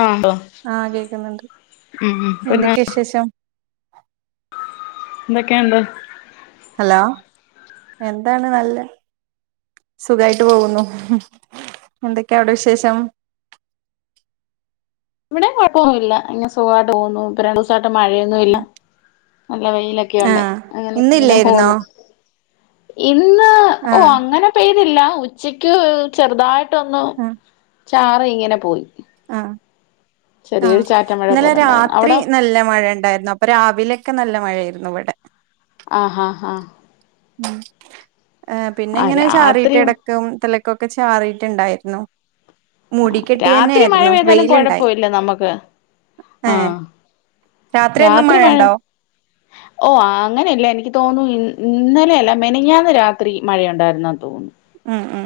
ആഹ് ആഹ് കേക്കുന്നുണ്ട് ഉം ഉം പിന്നെ എന്തൊക്ക്യെയാ വിശേഷം എന്തൊക്കെയുണ്ട് ഹലോ എന്താണ് നല്ലെ സുഖായിട്ട് പോകുന്നു എന്തൊക്കെ അവിടെ വിശേഷം ഇവ്ടെ കൊഴപ്പൊന്നുല്ല ഇങ്ങനെ സുഖവായിട്ട് പോവുന്നു ഇപ്പം രണ്ടോസായിട്ട് മഴയൊ ന്നുവില്ല നല്ല വെയിലൊക്ക്യെയുണ്ട് ആഹ് അങ്ങനെ ഇങ്ങനെ ഇന്നില്ലായിരുന്നോ പോവുന്നു ഇന്ന് ഓഹ് ആഹ് അങ്ങനെ പെയ്തില്ല ഉച്ചക്ക് ചെറുതായിട്ടൊന്ന് ആഹ് ചാറി ഇങ്ങനെ പോയി ആഹ് ചെറിയൊരു ആഹ് ചാറ്റൽ മഴ ഇന്നലെ പോലെ ഉണ്ടായിരുന്നു രാത്രി അവിടോ നല്ല മഴണ്ടാര്ന്നോ ഇപ്പം രാവിലെക്കെ നല്ല മഴയായിരുന്നു ഇവടെ ആഹ് ഹാ -ഹാ ഉം ഏഹ് പിന്നെ ആഹ് ഇങ്ങനെ രാത്രി ചാറീട്ട് എടക്കും തലക്കും ഒക്കെ ചാറീട്ടുണ്ടായിരുന്നു മൂടിക്കെട്ടിയന്നെ രാത്രി മഴ ആയിരുന്നു പെയ്താലും വെയിലുണ്ടായി കുഴപ്പമില്ല നമുക്ക് ആഹ് രാത്രിയെന്നും രാത്രി മഴ മഴയണ്ടോ ഓ അങ്ങനെയല്ല എനിക്ക് തോന്നു ഇന്ന് ഇന്നലെയല്ല മെനങ്ങാന്ന് രാത്രി മഴയുണ്ടായിരുന്നന്ന് തോന്നു ആഹ് -ആഹ്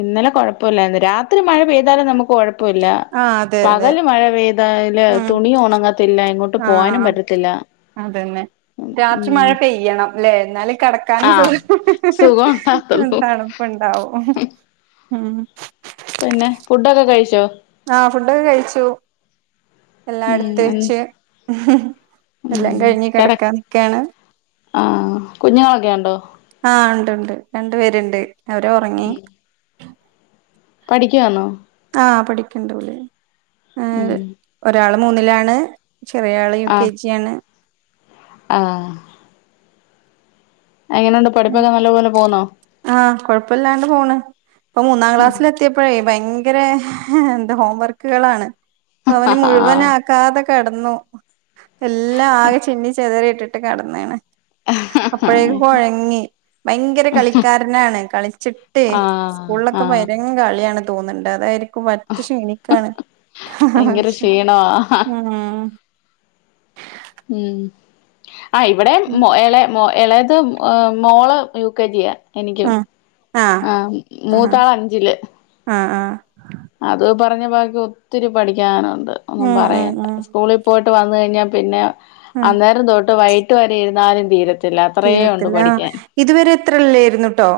ഇന്നലെ കൊഴപ്പൊല്ലാരുന്ന് രാത്രി മഴ പെയ്താലും നമുക്ക് കൊഴ പ്പൊല്ല ആഹ് അതെ അതെ പകല് മഴ പെയ്താല് ഉം തുണിയൊണങ്ങത്തില്ല എങ്ങോട്ട് ആഹ് പോവാനും പറ്റത്തില്ല അതന്നെ രാത്രി മഴ ഉം പെയ്യണം ല്ലേ എന്നാലേ കെടക്കാനും ആഹ് സുഖം സുഖം അഹ് ഉണ്ടാവുള്ളൂ തണു പ്പണ്ടാവും ഉം പിന്നെ ഫുഡൊക്കെ കഴിച്ചോ ആഹ് ഫുഡൊക്കെ കഴിച്ചു ഉം എല്ലാടുത്ത് എ വെച്ച് ഉം എല്ലാം കഴിഞ്ഞ് കെട കെടക്കാ നിക്കാണ് ആഹ് കുഞ്ഞുങ്ങളൊക്കെ ഒണ്ടോ ആഹ് ണ്ട്ണ്ട് രണ്ടു പേര്ണ്ട് അവരൊറങ്ങി പഠിക്കുവാന്നോ ആഹ് പഠിക്കണ്ട് ഓല് ഏഹ് ഉം ഒരാള് മൂന്നിലാണ് ചെറിയാള് യു കെ ആഹ് ജി ആണ് ആഹ് എങ്ങനൊണ്ട് പഠിപ്പൊക്കെ നല്ല പോലെ പോന്നോ ആഹ് കൊഴപ്പല്ലാണ്ട് പോണ് ഇപ്പൊ മൂന്നാം ക്ലാസ്സിലെത്തിയപ്പഴേ ഭയങ്കര എന്താ ഹോം വർക്കുകളാണ് പ്പവന് ആഹ് മുഴുവനാക്കാതെ കെടന്നു എല്ലാംആകെചിന്നിചെതറിയിട്ടിട്ട് ട്ട് കെടെന്ന്ണ് അപ്പൊഴെക്ക്‌കൊ ങ്ങി ഭയങ്കരകളിക്കാരനാണ് കളിച്ചിട്ടേയ് സ്കൂൾലൊക്കെ ആഹ് [unintelligible] കളിയാണ് തോന്ന്ണ്ട് അതായ്ര് ക്ക്‌ പറ്റെ ഷീണിക്കാണ് ഹ്ഹ്ഹ് ഭയങ്കര ക്ഷീണവാ ഉംഹ് ഉം ആ ഇവ്ടെം മോ എളെ എളേത് മോള് യൂകെജിയാ എനിക്കും ഉം ആഹ് ആഹ് മൂത്താളഞ്ച്ല്. ആഹ് ആഹ് അതു ഈ പറഞ്ഞബാക്കി ഒത്തിരി പഠിക്കാനൊണ്ട് ഉം ഉം ഒന്നുംപറയണ്ട ഉം സ്കൂളിൽപോയ്ട്ട് വന്ന്കഴ്ഞ്ഞാപിന്നെ ഉം അന്നേരംതൊട്ട് വൈകിട്ട് വരെ ഇരുന്നാലും തീരത്ത് തീരത്തില്ല ആഹ് ഇതുവരെത്രല്ലെയ്ര്ന്നുട്ടോ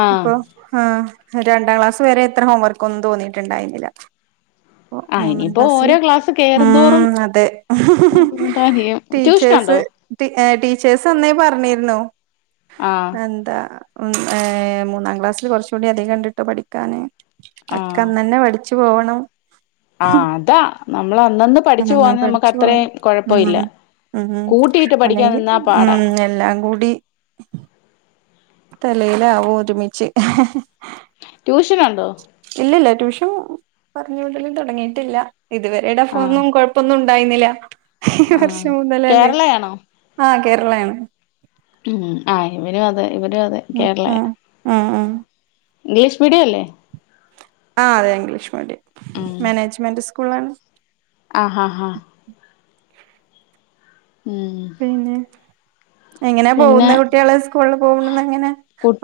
ആഹ് അപ്പൊ ആഹ് രണ്ടാംക്ലാസ് വരെ ഇത്ര ഹോംവർക്കൊന്നും തോന്നിയ്ട്ട്ണ്ടായിനില പ്പൊ ആഹ് മൂന്നാം ഇനിയിപ്പോ ഓരോ ക്ലാസ് കേറുന്തോറും ആഹ് അതെ ബുദ്ധിമുട്ടായിരിക്കും ട്യൂഷനുണ്ടോ ടീച്ചേഴസ് ടീ അഹ് ടീച്ചേഴസ് അന്നേ പറ്ഞ്ഞിര്ന്നു ആഹ് എന്താ ഉം ഏഹ് മൂന്നാം ക്ലാസ്സില് കൊറച്ചൂ ടിഅധികൊണ്ട്ട്ടോ പഠിക്കാന് ആഹ് ഒക്കന്നന്നെ പഠ് ച്ച് പോവണം. ആഹ് അതാ നമ്മളന്നന്ന്പഠിച്ച് ഉം പോവാന്നെ പഠിച്ചു പോണം നമുക്കത്രേം കൊഴപ്പവില്ല ഉം ഉം അല്ലെങ്കി ഉം എല്ലാംകൂടി തലേലാവും ഒരുമിച്ച് ട്യൂഷനൊണ്ടോ? ഇല്ലല്ല ട്യൂഷൻ പറ്ഞ്ഞ് വിടലും തൊടങ്ങിയിട്ടില്ല ഇതുവരെ ആഹ് ടെഫോന്നുംകൊഴ് ഇപ്പൊന്നുംണ്ടായീന്നല ഈ ആഹ് വർഷംമുതലല്ലേ കേരളയാണോ ആഹ് കേരളയാണ് ഉം ആ ഇവനുംഅതെ ഇവരുംഅതെ ഉം കേരളയ ഉം ഉം ഉം ഇംഗ്ലീഷ്മീഡിയല്ലേ? ആഹ് അതെ ഇംഗ്ലീഷ്മീഡിയം മാനേജ്മെന്റ്സ്കൂളാണ് ആഹ്ഹാഹ മം പിന്നെ പിന്നെ എങ്ങനെപോവുന്നെ കുട്ടിയാള്, സ്കൂൾള്പോവ്ണത്എങ്ങനെ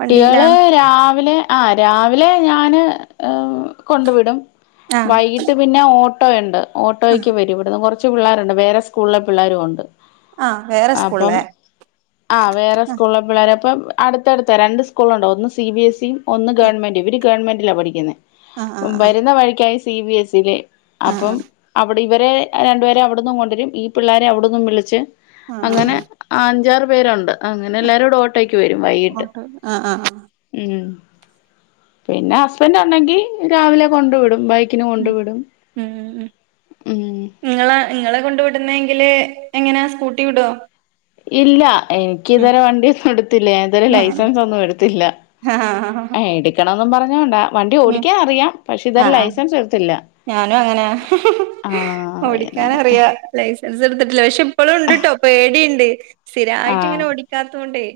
വണ്ടിയിലാ രാവിലെ ആഹ് രാവിലെ ഞാന് കൊണ്ട് വിടും ആ വൈകിട്ട്പിന്നെ ഓട്ടോയ്ണ്ട് ആ ഓട്ടോയ്ക്ക് വരും ഇവട്ന്ന്കൊറ് ച്ച്പിള്ളാര്ണ്ട് വേറെസ്കൂൾളെ പിള്ളേരുഉണ്ട് ആഹ് വേറെസ്കൂൾളെ ആഹ് വേറെസ്കൂൾള്ളെ പിള്ളേരപ്പം അട്ത്തട്ത്ത രണ്ട്സ്കൂൾളൊണ്ട് ഒന്ന് സി ബി എസി ഒന്ന് ഗവൺമെന്റ്, ഇവര് ഗവൺമെന്റിലാ പഠിക്ക്ന്നെ ആഹ് ആഹ് വരുന്നവഴിക്കായി സിബിഎസിലെ ആ ആ അപ്പം അവ് ഇവരെ രണ്ടുപേരെ അവ്ട്ന്നും കൊണ്ടൊരും ഈപിള്ളാരെ അവിട്ന്നുംവിളിച്ച് ആ അങ്ങനെ ആഹ് അഞ്ചാറ്പേരുണ്ട്, അങ്ങനെല്ലാരുംടൊ ഓട്ടയ്ക്ക് വരുംവൈകിട്ട് ഓട്ടോ ആ ആ ആ ഉം പിന്നെഹസ്ബന്റ് ഉണ്ടെങ്കി രാവിലെകൊണ്ട് വിടും ബൈ ക്കിന് കൊണ്ട് ഉം വിടും ഉം ഇങ്ങള ഇങ്ങളകൊണ്ട് വിട്ന്നെങ്കില് എങ്ങനാ സ്കൂട്ടിവിടോ? ഇല്ല എനി ക്ക്തരെ വണ്ടിന്നുംഇടുത്തില്ല ഞാൻ ഇതവരെ അങ്ങനെ ലൈസൻസൊന്നും ഇടുത്തില്ല ആ എട് ക്കണൊന്നുംപറഞ്ഞോണ്ടാ ഉം വണ്ടിഓടിക്കാൻ അറിയാം പക്ഷേ ഇതരെലൈസൻസ് എട്ത്തില്ല ഞാനുംഅങ്ങനെ പിന്നെ ഓടിക്കാനറിയാ ലൈസൻസ് ഇട്ത്തിട്ടില്ല പക്ഷെ ഇപ്പളുംണ്ട്ട്ടോ പേടിണ്ട് ആഹ് സ്ഥിരായിട്ട്ങ്ങനെ ഓടിക്കാത്തൊണ്ടേയ്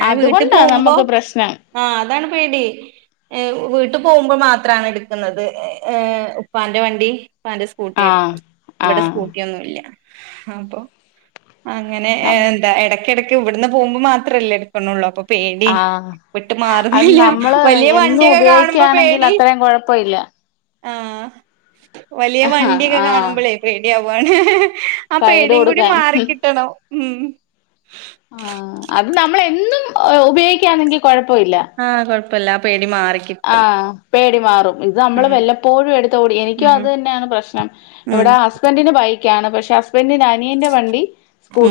ഞാന് അതുകൊണ്ടാ വീട്ട്പോവുമ്പോ നമുക്ക് പ്രശ്നം ആഹ് അതാണ്പേടി വീട്ട്പോവുമ്പോ മാത്രാണ് എട്ക്കുന്നത് ഏഹ് ഉപ്പാന്റെവണ്ടി ആഹ് ഉപ്പാന്റെസ്കൂട്ടിയെടുക്കും ഇവിടെ ആഹ് സ്കൂട്ടിയൊന്നുംല്ല. അപ്പൊ അങ്ങനെ നം ഏന്താ എടക്ക്ടക്ക് ഇവ്ട്ന്ന്പോവുമ്പോ മാത്രല്ലെ ഒന്നേള്ളൂ അപ്പൊ പേടി ആഹ് വിട്ട് അത് മാറുന്നില്ല. നമ്മള് വലിയ എന്നും വണ്ടിയൊക്കെ കാണുമ്പോ ഉപയോഗിക്കുകയാണെങ്കിൽ പേടി അത്രയും കുഴപ്പമില്ല ആ വലിയ വണ്ടിയൊക്കെ ആഹ് കാണുമ്പോളേ പേടിയാവ്വാണ് ആ സൈഡ് പേടിയും കൂടി കൊടുക്കാൻ മാറിക്കിട്ടണം. ഉം ആഹ് അത് നമ്മളെന്നും ഉപയോഗിക്കാന്നെങ്കിൽ കൊഴപ്പവില്ല. ആഹ് കൊഴപ്പില്ല ആ പേടി മാറി. ആഹ് പേടി മാറും ഇത് നമ്മള് ഉം വല്ലപ്പോഴും എടുത്തോടി എനിക്കും ഉം അത് തന്നെയാണ് പ്രശ്നം ഉം ഇവിടെ ഹസ്ബൻഡിന് ബൈക്ക് ക്കാണ് പക്ഷെ ഹസ്ബൻഡിന്റെ അനിയന്റെ വണ്ടി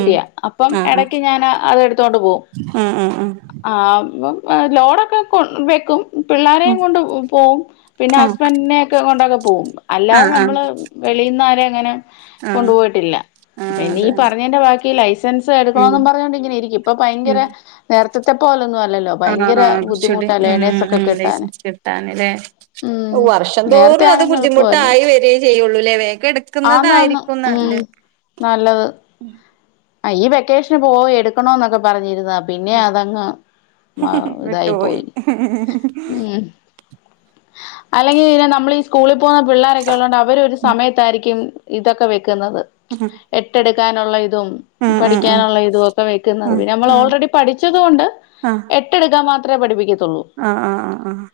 ഉം അപ്പം ആ ആ എടക്ക് ഞാന് അതെടുത്തോണ്ട് പോവും. ആഹ് ആഹ് ആഹ് ആഹ് ഞ ലോടൊക്കെ കൊ വെക്കും. ഉം പിള്ളാരെയും കൊണ്ട് പോവും പിന്നെ ഹസ്ബൻഡിനെയൊക്കെ കൊണ്ടൊക്കെ പോവും അല്ലാതെ ആഹ് ആഹ് നമ്മള് വെളിന്നാരേ അങ്ങനെ ആഹ് ആഹ് കൊണ്ടുപോയിട്ടില്ല, ആഹ് പിന്നെ ഈ അതാണ് പറഞ്ഞതിന്റെ ബാക്കി ലൈസ സെൻസ് ഉം എടുക്കണോന്നു പറഞ്ഞോണ്ടിങ്ങനെ ഇരിക്കും, ഇപ്പൊ ഭയങ്കര ഉം നേരത്തത്തെ പോലൊന്നും അല്ലല്ലോ ആഹ് ഭയങ്കര ആഹ് കുറച്ചൂടി ബുദ്ധിമുട്ടല്ലേ ഉം ലേർനേഴ്സ് ഉം ലൈസൻസ് കിട്ടാന്ല്ലേ, ഉം വർഷം നേരത്തെ തോറും അത് ആണെങ്കി എളുപ്പമായിരുന്നു ബുദ്ധിമുട്ടായി വരി ചെയ്യുള്ളൂല്ലേ വേം കെട ആന്നാന്ന് ഉം നല്ലത്. ആഹ് ഈ വെക്കേഷന് പോയി എടുക്കണോന്നൊക്കെ പറഞ്ഞിരുന്നതാ. പിന്നെ അതങ്ങ് മ ഇതായി വിട്ടുപോയി പോയി ഉം. അല്ലെങ്കിലും ഇങ്ങനെ നമ്മളീ സ്കൂളിൽ പോകുന്ന പിള്ളേരൊക്കെ ഉള്ളോണ്ട് അവരൊരു ഉം സമയത്തായിരിക്കും ഇതൊക്കെ വെക്കുന്നത്. ഉ ഹു എട്ടെടുക്കാനുള്ള ഇതും പഠിക്കാനുള്ള ഇതുവൊക്കെ വെക്കുന്നത്. ആഹ് പിന്നെ നമ്മൾ ആഹ് ഓൾറെഡി പഠിച്ചത് കൊണ്ട് ആഹ് ആഹ് എ ട്ടെടുക്കാൻ മാത്രേ പഠിപ്പിക്കു ആഹ് ആഹ് ആഹ് ആഹ്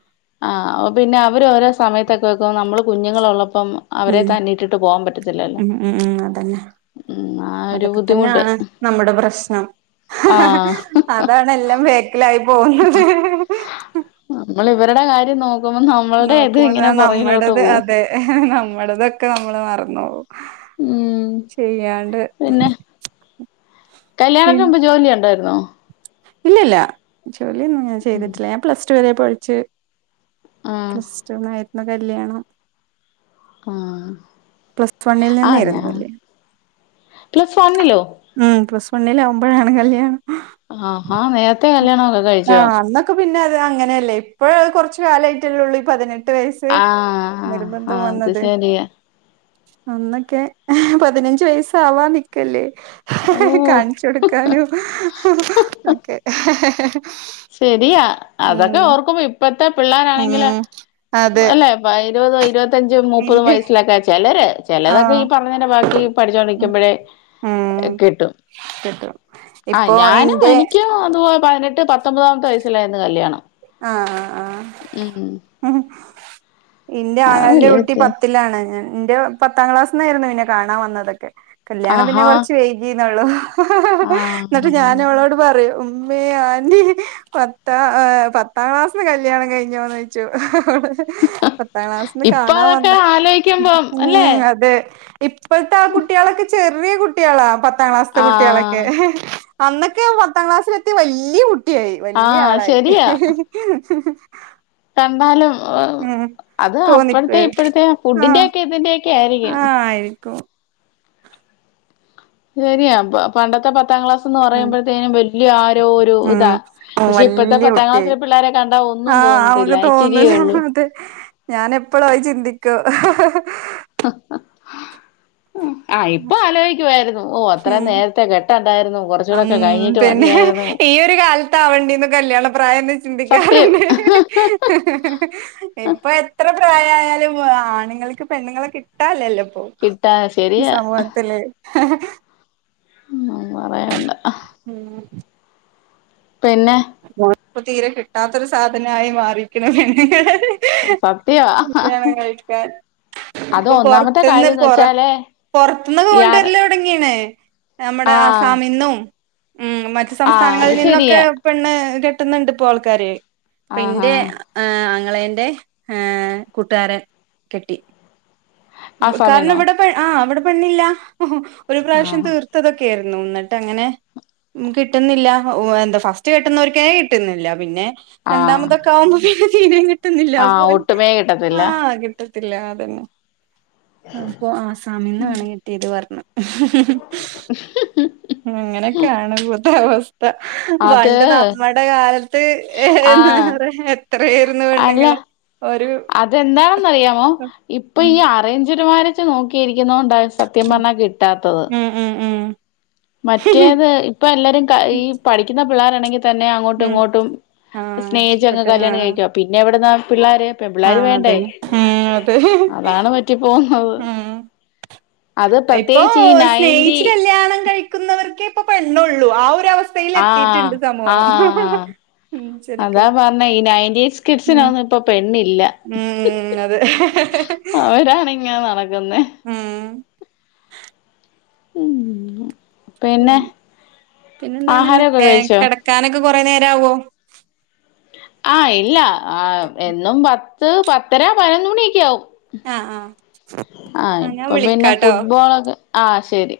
ആഹ് പിന്നെ അവരോരോ സമയത്തൊക്കെ വെക്കുമ്പം നമ്മള് കുഞ്ഞുങ്ങളുള്ളപ്പം അവരെ ഉം തന്നെയിട്ടിട്ട് പോകാൻ പറ്റത്തില്ലല്ലോ. ഉം ഉം ഉം അതന്നെ ഉം ആ ഒരു അതൊക്കെ ബുദ്ധിമുട്ട്. തന്നെയാണ് നമ്മുടെ പ്രശ്നം ആഹ് അതാണെല്ലാം ബേക്കിലായി പോകുന്നത്. ആഹ് നമ്മളിവരുടെ കാര്യം നോക്കുമ്പം നമ്മളുടെ ഇത് നോക്കുമ്പോത ഇങ്ങനെ പുറകിലോട്ട് നമ്മടത് പോവും. അതെ നമ്മടതൊക്കെ നമ്മള് മറന്ന് പോവും. ഉം ചെയ്യാണ്ട് പിന്നെ കല്യാണത്തിന് മുമ്പ് ജോലി ഒണ്ടായിരുന്നോ? ഇല്ലില്ല ജോലിയൊന്നും ഞാൻ ചെയ്തിട്ടില്ല ഞാൻ പ്ലസ് ടു വരെ പഠിച്ച് ആഹ് പ്ലസ്ടുന്നായിരുന്നു കല്യാണം. ആഹ് പ്ലസ് വണ്ണിൽ ആഹ് ഞാ നിന്നായിരുന്നു കല്യാണം പ്ലസ് വണ്ണിലോ? ഉം പ്ലസ് വണ്ണിലാവുമ്പഴാണ് കല്യാണം. ആഹാ നേരത്തെ കല്യാണം ഒക്ക ആഹ് അന്നൊക്കെ പിന്നെ അത് അങ്ങനെയല്ലേ ഇപ്പഴ് കുറച്ചു കാലായിട്ടല്ലേ ഉള്ളൂ ഈ പതിനെട്ട് വയസ്സ് ക് ആഹ് നിർബന്ധം ആഹ് അത് വന്നത്. ശരിയാ അന്നൊക്കെ പതിനഞ്ച് വയസ്സാവാൻ ആവാൻ നി ക്കല്ലേ കാണിച്ചു ഓ കൊടുക്കാനും ഒക്കെ. ശരിയാ അതൊക്കെ ഉം ഓർക്കുമ്പോ ഇപ്പത്തെ പിള്ളാരാണെങ്കില് ഉം അതെ അല്ലെ പ്പ ഇരുപതും ഇരുപത്തഞ്ചും മുപ്പതും ഇന്റെ വയസ്സിലൊക്കെയാ ചെലര് ചെലതൊക്കെ ആഹ് ഈ പറഞ്ഞതിന്റെ ബാക്കി ഉം പഠിച്ചോണ്ടിരിക്കുമ്പഴേ ഉം കെട്ടും കിട്ടും ആഹ് ഇപ്പൊ ഞാനും ഇന്റെ എനിക്കും അതു പോലെ പതിനെട്ട് പത്തൊമ്പതാമത്തെ വയസ്സിലായിരുന്ന് കല്യാണം. ആഹ് ആഹ് ഉം ആഹ് എന്റെ അത് ആങ്ങളെന്റെ വലിയ കുട്ടി വ്യത്യാസം പത്തിലാണ് ഞാൻ എന്റെ പത്താം ക്ലാസ്ന്നായിരുന്നു എന്നെ കാണാൻ വന്നതൊക്കെ കല്യാണം പിന്നെ ആഹാ കുറച്ച് വൈകിന്നേള്ളൂ. ആ ന്നിട്ട് ഞാൻ അവളോട് പറയും ഉമ്മേ ആന്റി പത്ത ആഹ് പ ത്താം ക്ലാസ്സിന് കല്യാണം കഴിഞ്ഞോന്നോയ്ച്ചു. പത്താം ക്ലാസിന്ന് ഇപ്പൊ കാണാൻ അതൊക്കെ വന്നാ ആലോയിക്കുമ്പം അല്ലേ ഉം അതെ ഇപ്പൾത്തെ ആ കുട്ട്യാളൊക്കെ ചെറിയ കുട്ട്യാളാ പത്താം ക്ലാസ്ത്തെ ആ കുട്ട്യാളൊക്കെ. അന്നൊക്കെ പത്താം ക്ലാസ്സിലെത്തി വല്ല്യ കുട്ട്യായി ആ വല്ല്യാളായി. ശരിയാ കണ്ടാലും അത് തോന്നിക്ക് അപ്പഴത്തെ ഇപ്പോഴത്തെ ഫുഡിന്റെ ആഹ് ഒക്കെ ഇതിന്റെ ആഹ് ആയിരിക്കും ശരിയാ പ പണ്ടത്തെ പത്താം ക്ലാസ് സ്ന്ന് ഉം പറയുമ്പോഴത്തേക്കും വല്ല്യ ആരോ ഒരു ഇതാ ഉം പക്ഷെ ഇപ്പൾത്തെ വല്യ പത്താം കുട്ടിയായി ക്ലാസിലെ പിള്ളേരെ കണ്ടാ ഒന്നും ആഹ് ആഹ് തോന്നത്തില്ല ഓന് ഇച്ചിരിയേ തോന്നലാ ഉള്ളൂ അതെ ഞാനെപ്പളും അത് ചിന്തിക്കും. [unintelligible] ആഹ് ഇപ്പ ആലോയിക്കുവായിരുന്നു ഓഹ് അത്രേം നേരത്തെ കെ ട്ടണ്ടായിരുന്നു ഹ്മ്മ്, പിന്നെ ഈയൊരു കാലത്താവണ്ടീന്നു കല്യാണ പ്രായന്ന്‌ സത്യം ചിന്തിക്കാറ്ണ്ട് [unintelligible] ഇപ്പ എത്ര പ്രായായാലും ആണ്ങ്ങൾക്ക് പെണ്ണ്ങ്ങളെ കിട്ടാല്ലല്ലോ ഓഹ് കിട്ടാ ഈ ശരിയാ സമൂഹത്തില് ഹ്മ്മ് ഒന്നും പറയണ്ട ഹ്മ്മ് പിന്നെ മോന് ഇപ്പം തീരെ കിട്ടാത്തൊരു സാധനായി മാറീക്ക്‌ണ് പെണ്ണ് [unintelligible] സത്യവാ [unintelligible] കല്യാണം കഴിക്കാൻ അത് ഇപ്പ ഒന്നാമത്തെ പൊർത്ത്ന്ന് കാര്യംന്ന് പൊറ വെച്ചാലേ പൊർത്ത്ന്നൊക്കെ ഇയാർ കൊണ്ടരല് തൊടങ്ങിണ്‌ നമ്മുടെ ആ ആസാമിന്നും ഹ്മ്മ് മറ്റു ആ അത് സംസ്ഥാനങ്ങളിൽ നിന്നൊക്കെ ശരിയാ പെണ്ണ് കെട്ടുന്ന്ണ്ട് ഇപ്പോ ആൾക്കാര്, ആഹാ ഇപ്പെന്റെ ഏഹ് ആങ്ങെളെന്റെ ഏഹ് കൂട്ടുകാരൻ കെട്ടി. ആ കാരണം സമയന്നോ ഇവടെ പെ ആഹ് ഇവടെ പെണ്ണില്ല ഒര് ആ പ്രാവശ്യം തീർ ത്തതൊക്കെര്ന്നു ഇന്നട്ടങ്ങനെ, ഹ്മ്മ് കിട്ടുന്നില്ല എന്താ ഫസ് റ്റ് കെട്ടുന്നോർക്കേ കിട്ടുന്നില്ല പിന്നെ ആ രണ്ടാമതൊക്കെ ആവുമ്പോ പിന്നെ തീരേ കി ട്ടുന്നില്ല, ആഹ് അപ്പോൻ ഒട്ടുമേ കിട്ടത്തില്ല ആഹ് കി ട്ടത്തില്ല അതന്നെ, ആഹ് അപ്പൊ ആസാമിന്നാണ് കെട്ടിയത് പറഞ്ഞ് അങ്ങനൊക്കാണ് ഇവട്ത്തെ അവസ്ഥ വൻ അത് ഇന്നട്ട് നമ്മടെ കാലത്ത് ആഹ് എത്തറെ എത്രയായിരുന്നു പെണ്ണുങ്ങള് ഒരു അതെന്താണെന്ന് അറിയാമോ ഉം ഇപ്പ ഉം ഈ ആ അറേഞ്ച്ഡ്മാരേജ് നോക്കി ഇരിക്കുന്നോണ്ട സത്യം പറഞ്ഞാ കിട്ടാത്തത് ഹ്മ്മ് ഹ്മ്മ് മറ്റേത് ഇപ്പ എല്ലാരും ക ഈ പഠിക്കുന്ന പിള്ളാരാണെങ്കിൽ തന്നെ അങ്ങോട്ടും ഉം ഇങ്ങോട്ടും ആഹ് സ്നേഹിച്ചങ്ങ് ഇഷ്ടപ്പെട്ട് കല്യാണം ആഹ് കഴിക്കാ, പിന്നെ എവട്ന്ന പിള്ളാര് ആഹ് അതെന്നെ ഏഹ് അതെ അതാണ് പറ്റി പോകുന്നത് ആഹ് അത് ഇപ്പൊ പ്രത്യേകിച്ച് ഈ നയന്റി സ്നേഹിച്ച് കല്യാണം കഴിക്കുന്നവർക്കേ ഇപ്പ പെണ്ണൊള്ളൂ ആ ഒരവസ് ആഹ് സ്ഥയ്ലെത്തിട്ട്ണ്ട് സമൂഹം [inaudible] ശരിക്കും പിന്നെ ഉം നയറ്റീൻസ്കിഡ്സിനൊന്നും ഇപ്പൊ പെണ്ണില്ല ഉം [unintelligible] അവരാണിങ്ങനെ നടക്കുന്നെ ഹ്മ്മ് ഹ്മ്മ്, പിന്നെ ആഹാരൊക്കെ കഴിച്ചോ ക്കാനൊക്കെ കൊറേ നേരവോ ആഹ് ഇല്ല ആഹ് എന്നും പത്ത് പത്തര പതിനൊന്ന് മണിയൊക്കെ ആവും ആഹ് ആഹ് ആഹ് ഞാൻ ഇപ്പം പിന്നെ വിളിക്കാട്ടോ ഫുട്ബോളൊക്ക ആഹ് ശെരി